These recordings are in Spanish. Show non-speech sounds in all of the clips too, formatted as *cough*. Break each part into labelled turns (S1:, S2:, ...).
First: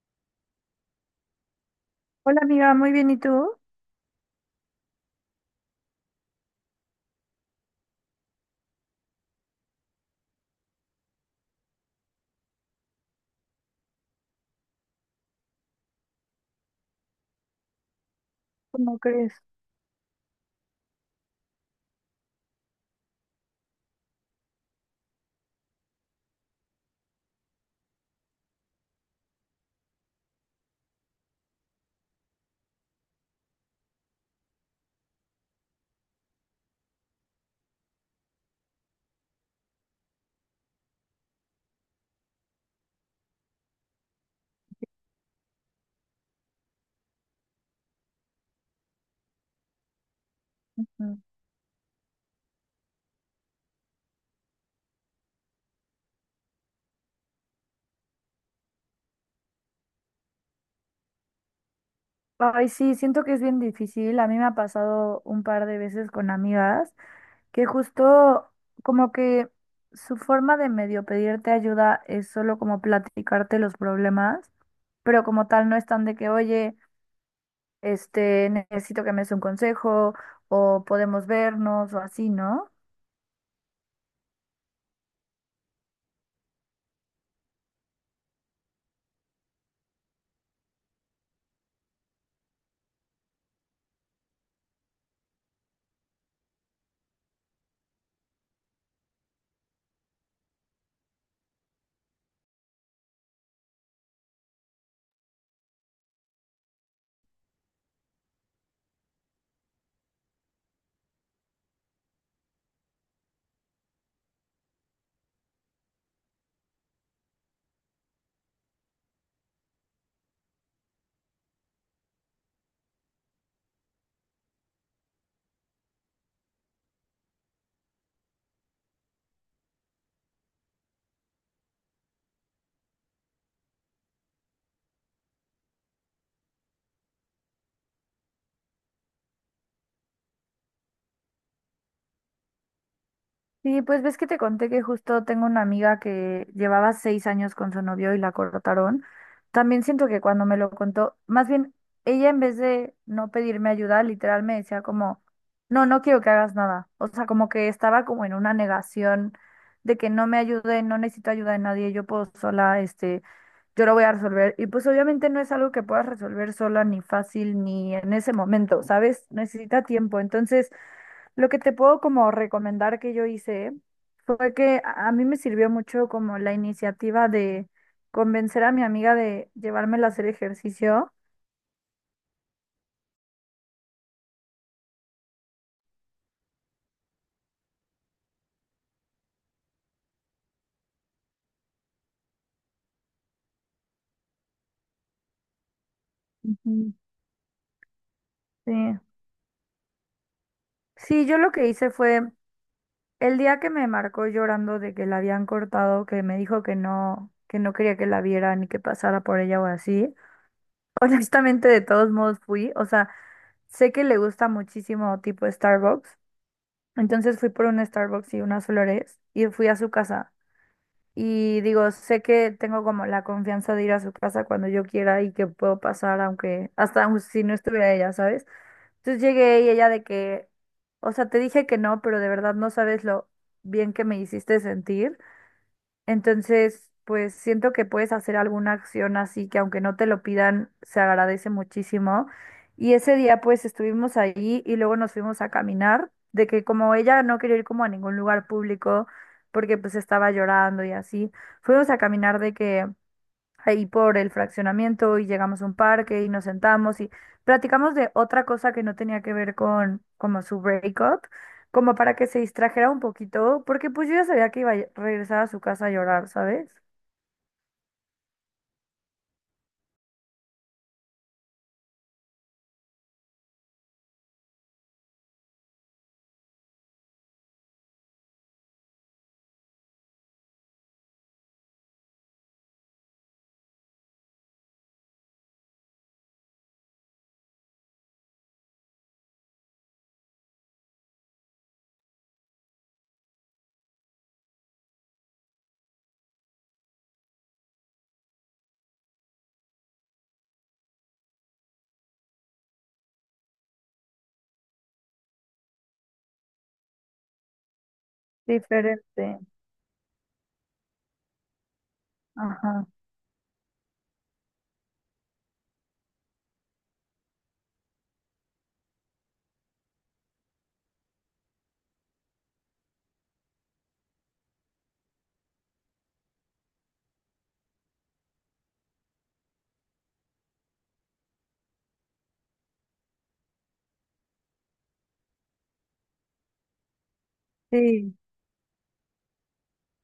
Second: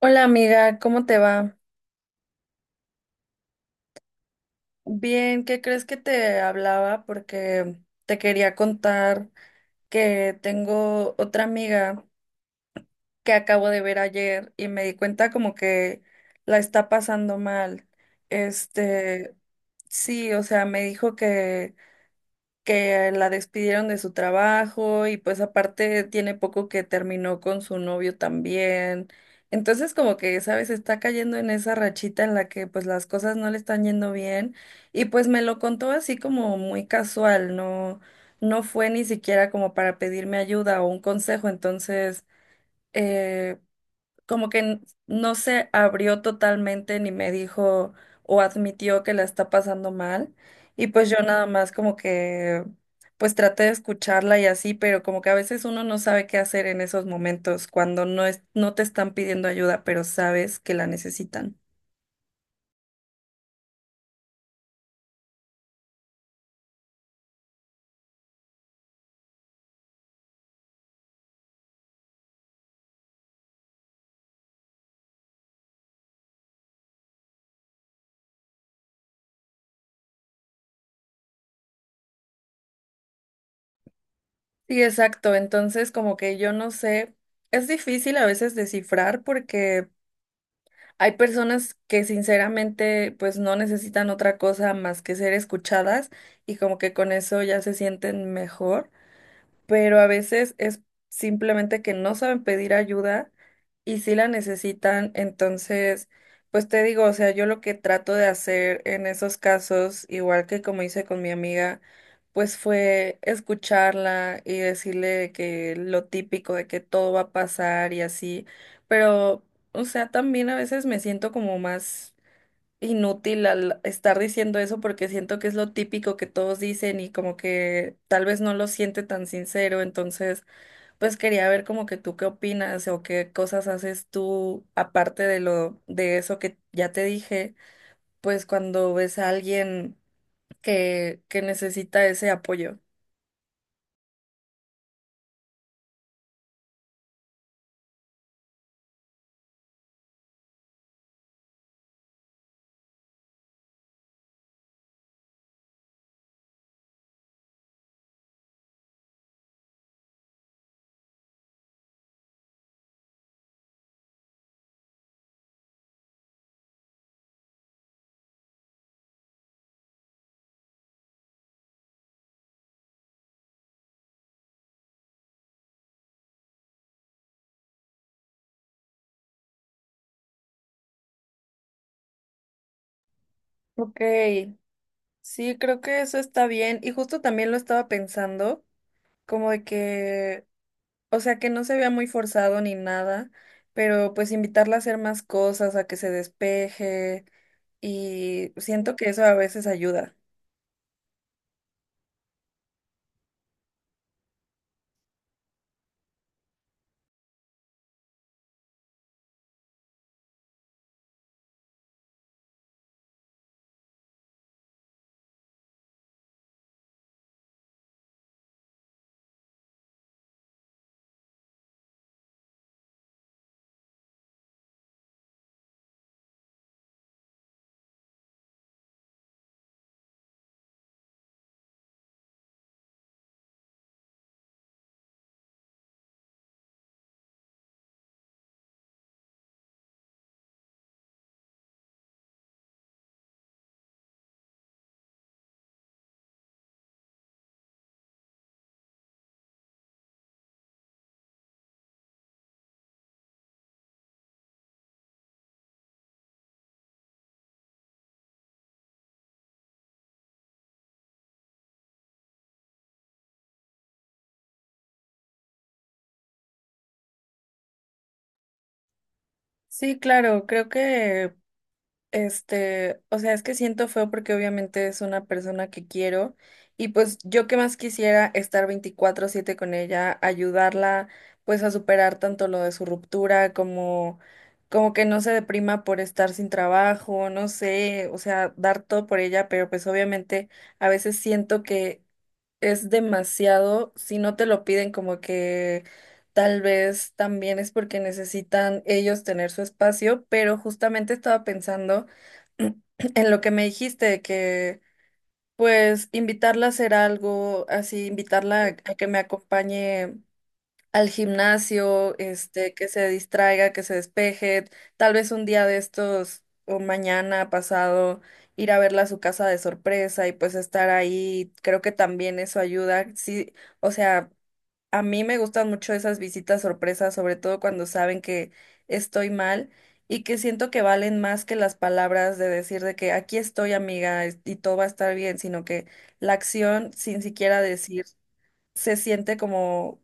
S1: Hola amiga, ¿cómo te va?
S2: Hola amiga, muy bien, ¿y tú?
S1: Bien, ¿qué crees que te hablaba? Porque te quería contar que tengo otra amiga que acabo de ver ayer y me di cuenta como que la está pasando mal.
S2: ¿Cómo crees?
S1: Este, sí, o sea, me dijo que la despidieron de su trabajo y pues aparte tiene poco que terminó con su novio también. Entonces como que, sabes, está cayendo en esa rachita en la que pues las cosas no le están yendo bien y pues me lo contó así como muy casual, no, no fue ni siquiera como para pedirme ayuda o un consejo, entonces eh, como que no se abrió totalmente ni me dijo o admitió que la está pasando mal. Y pues yo
S2: Mm.
S1: nada más como que pues traté de escucharla y así, pero como que a veces uno no sabe qué hacer en esos momentos cuando no es, no te están pidiendo ayuda, pero sabes que la necesitan.
S2: Ay, sí, siento que es bien difícil. A mí me ha pasado un par de veces con amigas que justo como que su forma de medio pedirte ayuda es solo como platicarte los problemas, pero como tal no están de que, oye, necesito que me des un consejo o podemos vernos o así, ¿no?
S1: Sí, exacto. Entonces como que yo no sé, es difícil a veces descifrar porque hay personas que sinceramente pues no necesitan otra cosa más que ser escuchadas y como que con eso ya se sienten mejor, pero a veces es simplemente que no saben pedir ayuda y sí la necesitan. Entonces, pues te digo, o sea, yo lo que trato de hacer en esos casos, igual que como hice con mi amiga, pues fue escucharla y decirle que lo típico de que todo va a pasar y así, pero, o sea, también a veces me siento como más inútil al estar diciendo eso porque siento que es lo típico que todos dicen y como que tal vez no lo siente tan sincero, entonces pues quería ver como que tú qué opinas o qué cosas haces tú aparte de lo de eso que ya te dije, pues cuando ves a alguien que necesita ese apoyo.
S2: Sí, pues ves que te conté que justo tengo una amiga que llevaba 6 años con su novio y la cortaron. También siento que cuando me lo contó, más bien ella en vez de no pedirme ayuda, literal me decía como, no, no quiero que hagas nada. O sea, como que estaba como en una negación de que no me ayude, no necesito ayuda de nadie, yo puedo sola, yo lo voy a resolver. Y pues obviamente no es algo que puedas resolver sola, ni fácil, ni en ese momento, ¿sabes? Necesita tiempo. Entonces lo que te puedo como recomendar que yo hice fue que a mí me sirvió mucho como la iniciativa de convencer a mi amiga de llevármela a hacer ejercicio.
S1: Ok, sí, creo que eso está bien y justo también lo estaba pensando como de que, o sea, que no se vea muy forzado ni nada, pero pues invitarla a hacer más cosas, a que se
S2: Ujú.
S1: despeje y
S2: Sí.
S1: siento que eso a veces ayuda.
S2: Sí, yo lo que hice fue el día que me marcó llorando de que la habían cortado, que me dijo que no quería que la viera ni que pasara por ella o así. *laughs* Honestamente, de todos modos fui, o sea, sé que le gusta muchísimo tipo Starbucks, entonces fui por un Starbucks y unas flores y fui a su casa. Y digo, sé que tengo como la confianza de ir a su casa cuando yo quiera y que puedo pasar, aunque hasta aun si no estuviera ella, ¿sabes? Entonces llegué y ella de que, o sea, te dije que no, pero de verdad no sabes lo bien que me hiciste sentir. Entonces, pues siento que puedes hacer alguna acción así que aunque no te lo pidan, se agradece muchísimo. Y ese día pues estuvimos ahí y luego nos fuimos a caminar, de que como ella no quería ir como a ningún lugar público porque pues estaba llorando y así, fuimos a caminar de que ahí por el fraccionamiento y llegamos a un parque y nos sentamos y platicamos de otra cosa que no tenía que ver con como su breakup, como para que se distrajera un poquito, porque pues yo ya sabía que iba a regresar a su casa a llorar, ¿sabes?
S1: Sí, claro, creo que este, o sea, es que siento feo porque obviamente es una persona que quiero y pues yo que más quisiera estar 24/7 con ella, ayudarla pues a superar tanto lo de su ruptura como como que no se deprima por estar sin trabajo, no sé, o sea, dar todo por ella, pero pues obviamente a veces siento que es demasiado, si no te lo piden como que tal vez también es porque necesitan ellos tener su espacio, pero justamente estaba pensando *clears throat* en lo que me dijiste, de que pues invitarla a hacer algo, así invitarla a que me
S2: Diferente.
S1: acompañe al gimnasio, este,
S2: Ajá.
S1: que se distraiga, que se despeje, tal vez un día de estos o mañana pasado ir a verla a su casa de sorpresa y pues estar ahí, creo que también eso ayuda. Sí, o sea, a mí me gustan mucho esas visitas sorpresas, sobre todo cuando saben que estoy mal y que siento que valen más que las palabras de decir de que aquí estoy, amiga, es- y todo va a estar bien, sino que la acción sin siquiera decir
S2: Sí.
S1: se siente como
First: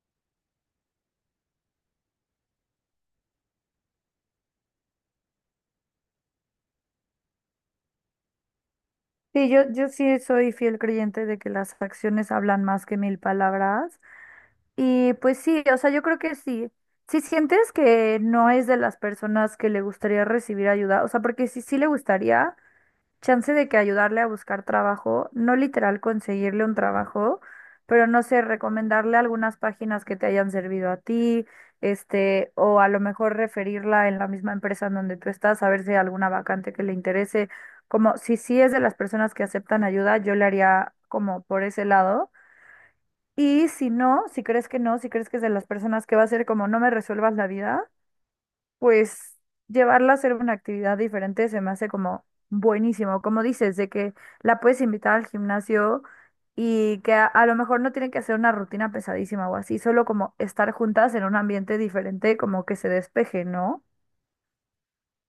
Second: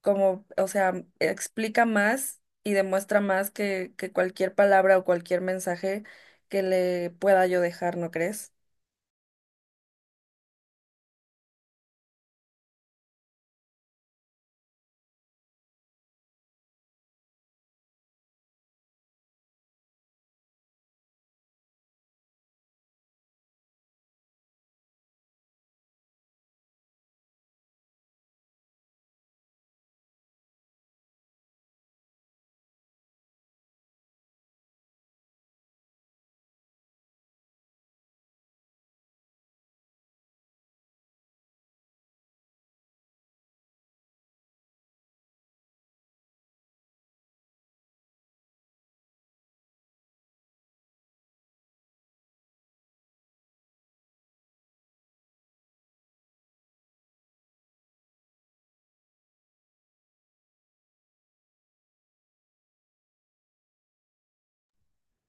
S1: como, o sea, explica más y demuestra más que cualquier palabra o cualquier mensaje que le pueda yo dejar, ¿no crees?
S2: Sí, yo sí soy fiel creyente de que las acciones hablan más que mil palabras. Y pues sí, o sea, yo creo que sí. Si sientes que no es de las personas que le gustaría recibir ayuda, o sea, porque si sí le gustaría, chance de que ayudarle a buscar trabajo, no literal conseguirle un trabajo, pero no sé, recomendarle algunas páginas que te hayan servido a ti, o a lo mejor referirla en la misma empresa en donde tú estás, a ver si hay alguna vacante que le interese. Como si sí es de las personas que aceptan ayuda, yo le haría como por ese lado. Y si no, si crees que no, si crees que es de las personas que va a ser como no me resuelvas la vida, pues llevarla a hacer una actividad diferente se me hace como buenísimo, como dices, de que la puedes invitar al gimnasio y que a lo mejor no tienen que hacer una rutina pesadísima o así, solo como estar juntas en un ambiente diferente, como que se despeje, ¿no?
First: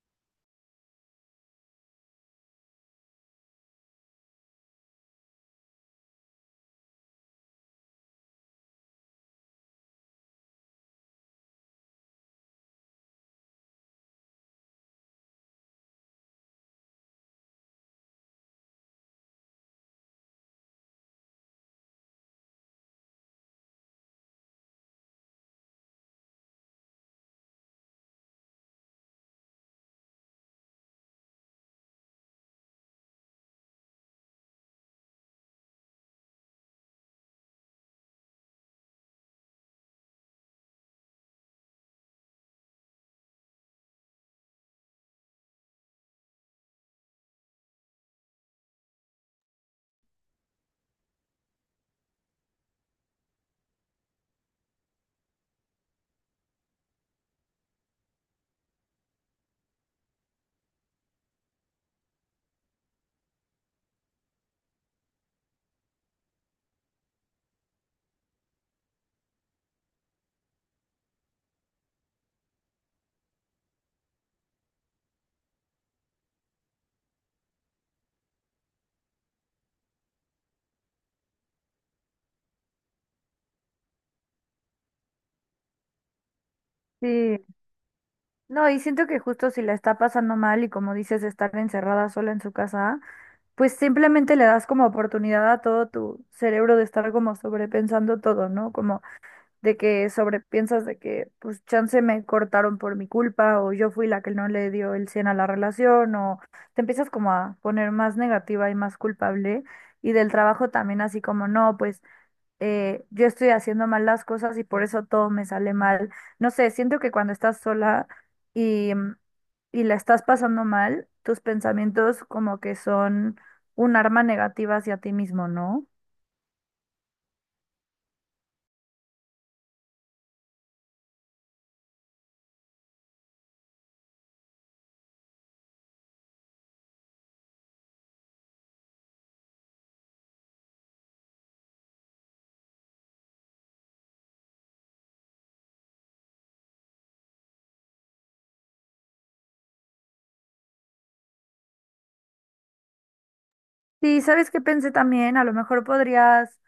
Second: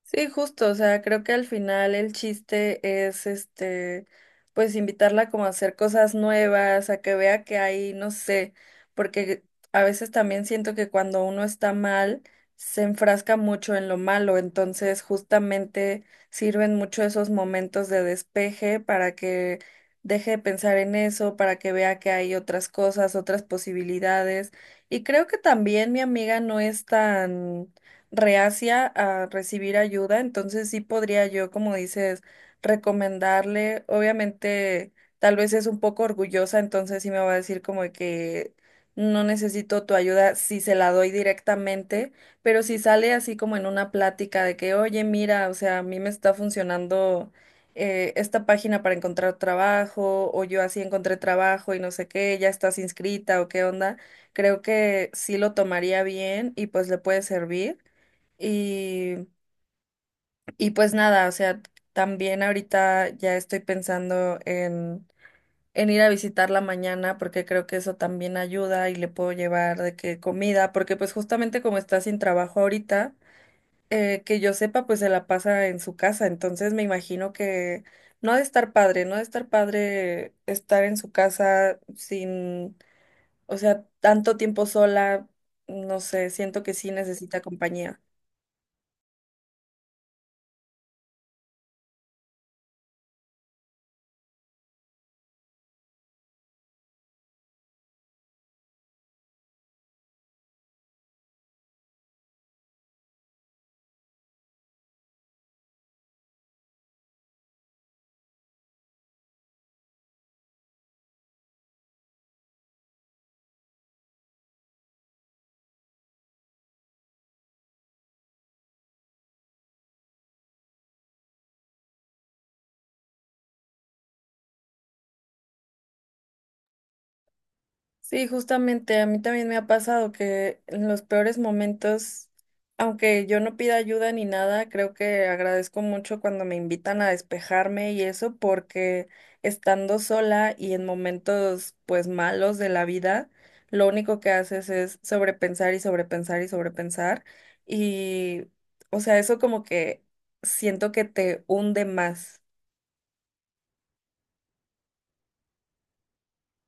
S1: Sí, justo, o sea, creo que al final el chiste es este, pues invitarla como a hacer cosas nuevas, a que vea que hay, no sé, porque a veces también siento que cuando uno está mal, se enfrasca mucho en lo malo, entonces justamente sirven mucho esos momentos de despeje para que deje de pensar en eso, para que vea que hay otras cosas, otras posibilidades. Y creo que también mi amiga no es tan reacia a recibir ayuda, entonces sí podría yo, como dices, recomendarle. Obviamente, tal vez es un poco orgullosa, entonces sí me va a decir como de que no necesito tu ayuda si se la doy directamente, pero si sale así como en una plática de que, oye, mira, o sea, a mí me está funcionando esta página para encontrar trabajo, o yo así encontré trabajo y no sé qué, ya estás inscrita o qué onda, creo que sí lo tomaría bien y pues le puede servir. Y, y pues nada, o sea, también ahorita ya estoy pensando en ir a visitarla mañana porque creo que eso también ayuda y le puedo llevar de que comida, porque pues justamente como está sin trabajo ahorita, que yo sepa, pues se la pasa en su casa, entonces me imagino que no ha de estar padre, no ha de estar padre estar en su casa sin, o sea, tanto tiempo sola, no sé, siento que sí
S2: Sí,
S1: necesita compañía.
S2: no, y siento que justo si la está pasando mal y como dices, estar encerrada sola en su casa, pues simplemente le das como oportunidad a todo tu cerebro de estar como sobrepensando todo, ¿no? Como de que sobrepiensas de que, pues, chance me cortaron por mi culpa o yo fui la que no le dio el 100 a la relación o te empiezas como a poner más negativa y más culpable y del trabajo también así como, no, pues, yo estoy haciendo mal las cosas y por eso todo me sale mal. No sé, siento que cuando estás sola y y la estás pasando mal, tus pensamientos como que son un arma negativa hacia ti mismo, ¿no?
S1: Sí, justamente a mí también me ha pasado que en los peores momentos, aunque yo no pida ayuda ni nada, creo que agradezco mucho cuando me invitan a despejarme y eso porque estando sola y en momentos pues malos de la vida, lo único que haces es sobrepensar y sobrepensar y sobrepensar y, o sea, eso como que siento que te hunde más.
S2: Sí, ¿sabes qué pensé también? A lo mejor podrías,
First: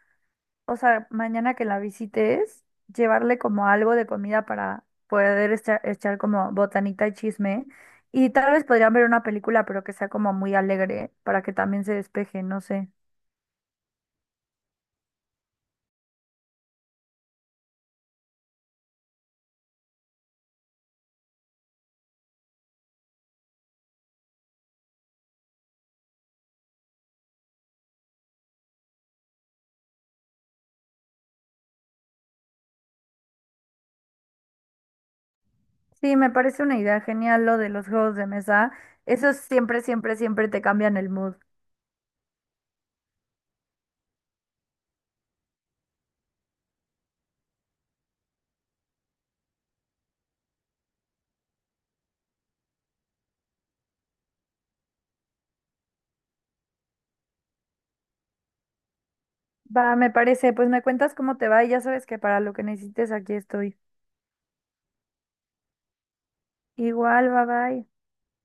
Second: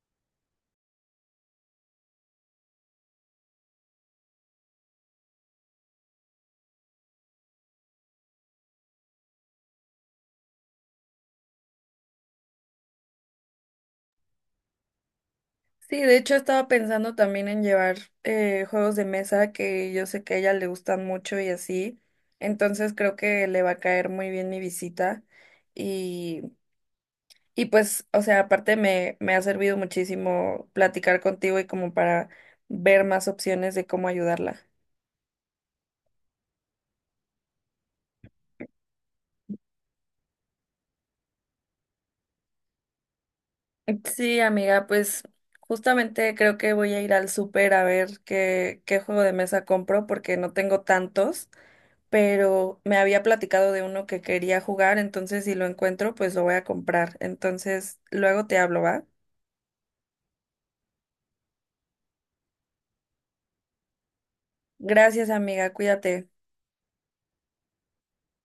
S2: o sea, mañana que la visites, llevarle como algo de comida para poder echar como botanita y chisme. Y tal vez podrían ver una película, pero que sea como muy alegre para que también se despeje, no sé.
S1: Sí, de hecho estaba pensando también en llevar juegos de mesa que yo sé que a ella le gustan mucho y así. Entonces creo que le va a caer muy bien mi visita. Y, y pues, o sea, aparte me, me ha servido muchísimo platicar contigo y como para ver más opciones de cómo ayudarla.
S2: Sí, me parece una idea genial lo de los juegos de mesa. Eso siempre, siempre, siempre te cambian el mood.
S1: Sí, amiga, pues justamente creo que voy a ir al súper a ver qué, qué juego de mesa compro porque no tengo tantos, pero me había platicado de uno que quería jugar, entonces si lo encuentro, pues lo voy a comprar. Entonces, luego te hablo, ¿va?
S2: Va, me parece, pues me cuentas cómo te va y ya sabes que para lo que necesites aquí estoy.
S1: Gracias, amiga, cuídate.
S2: Igual, bye bye.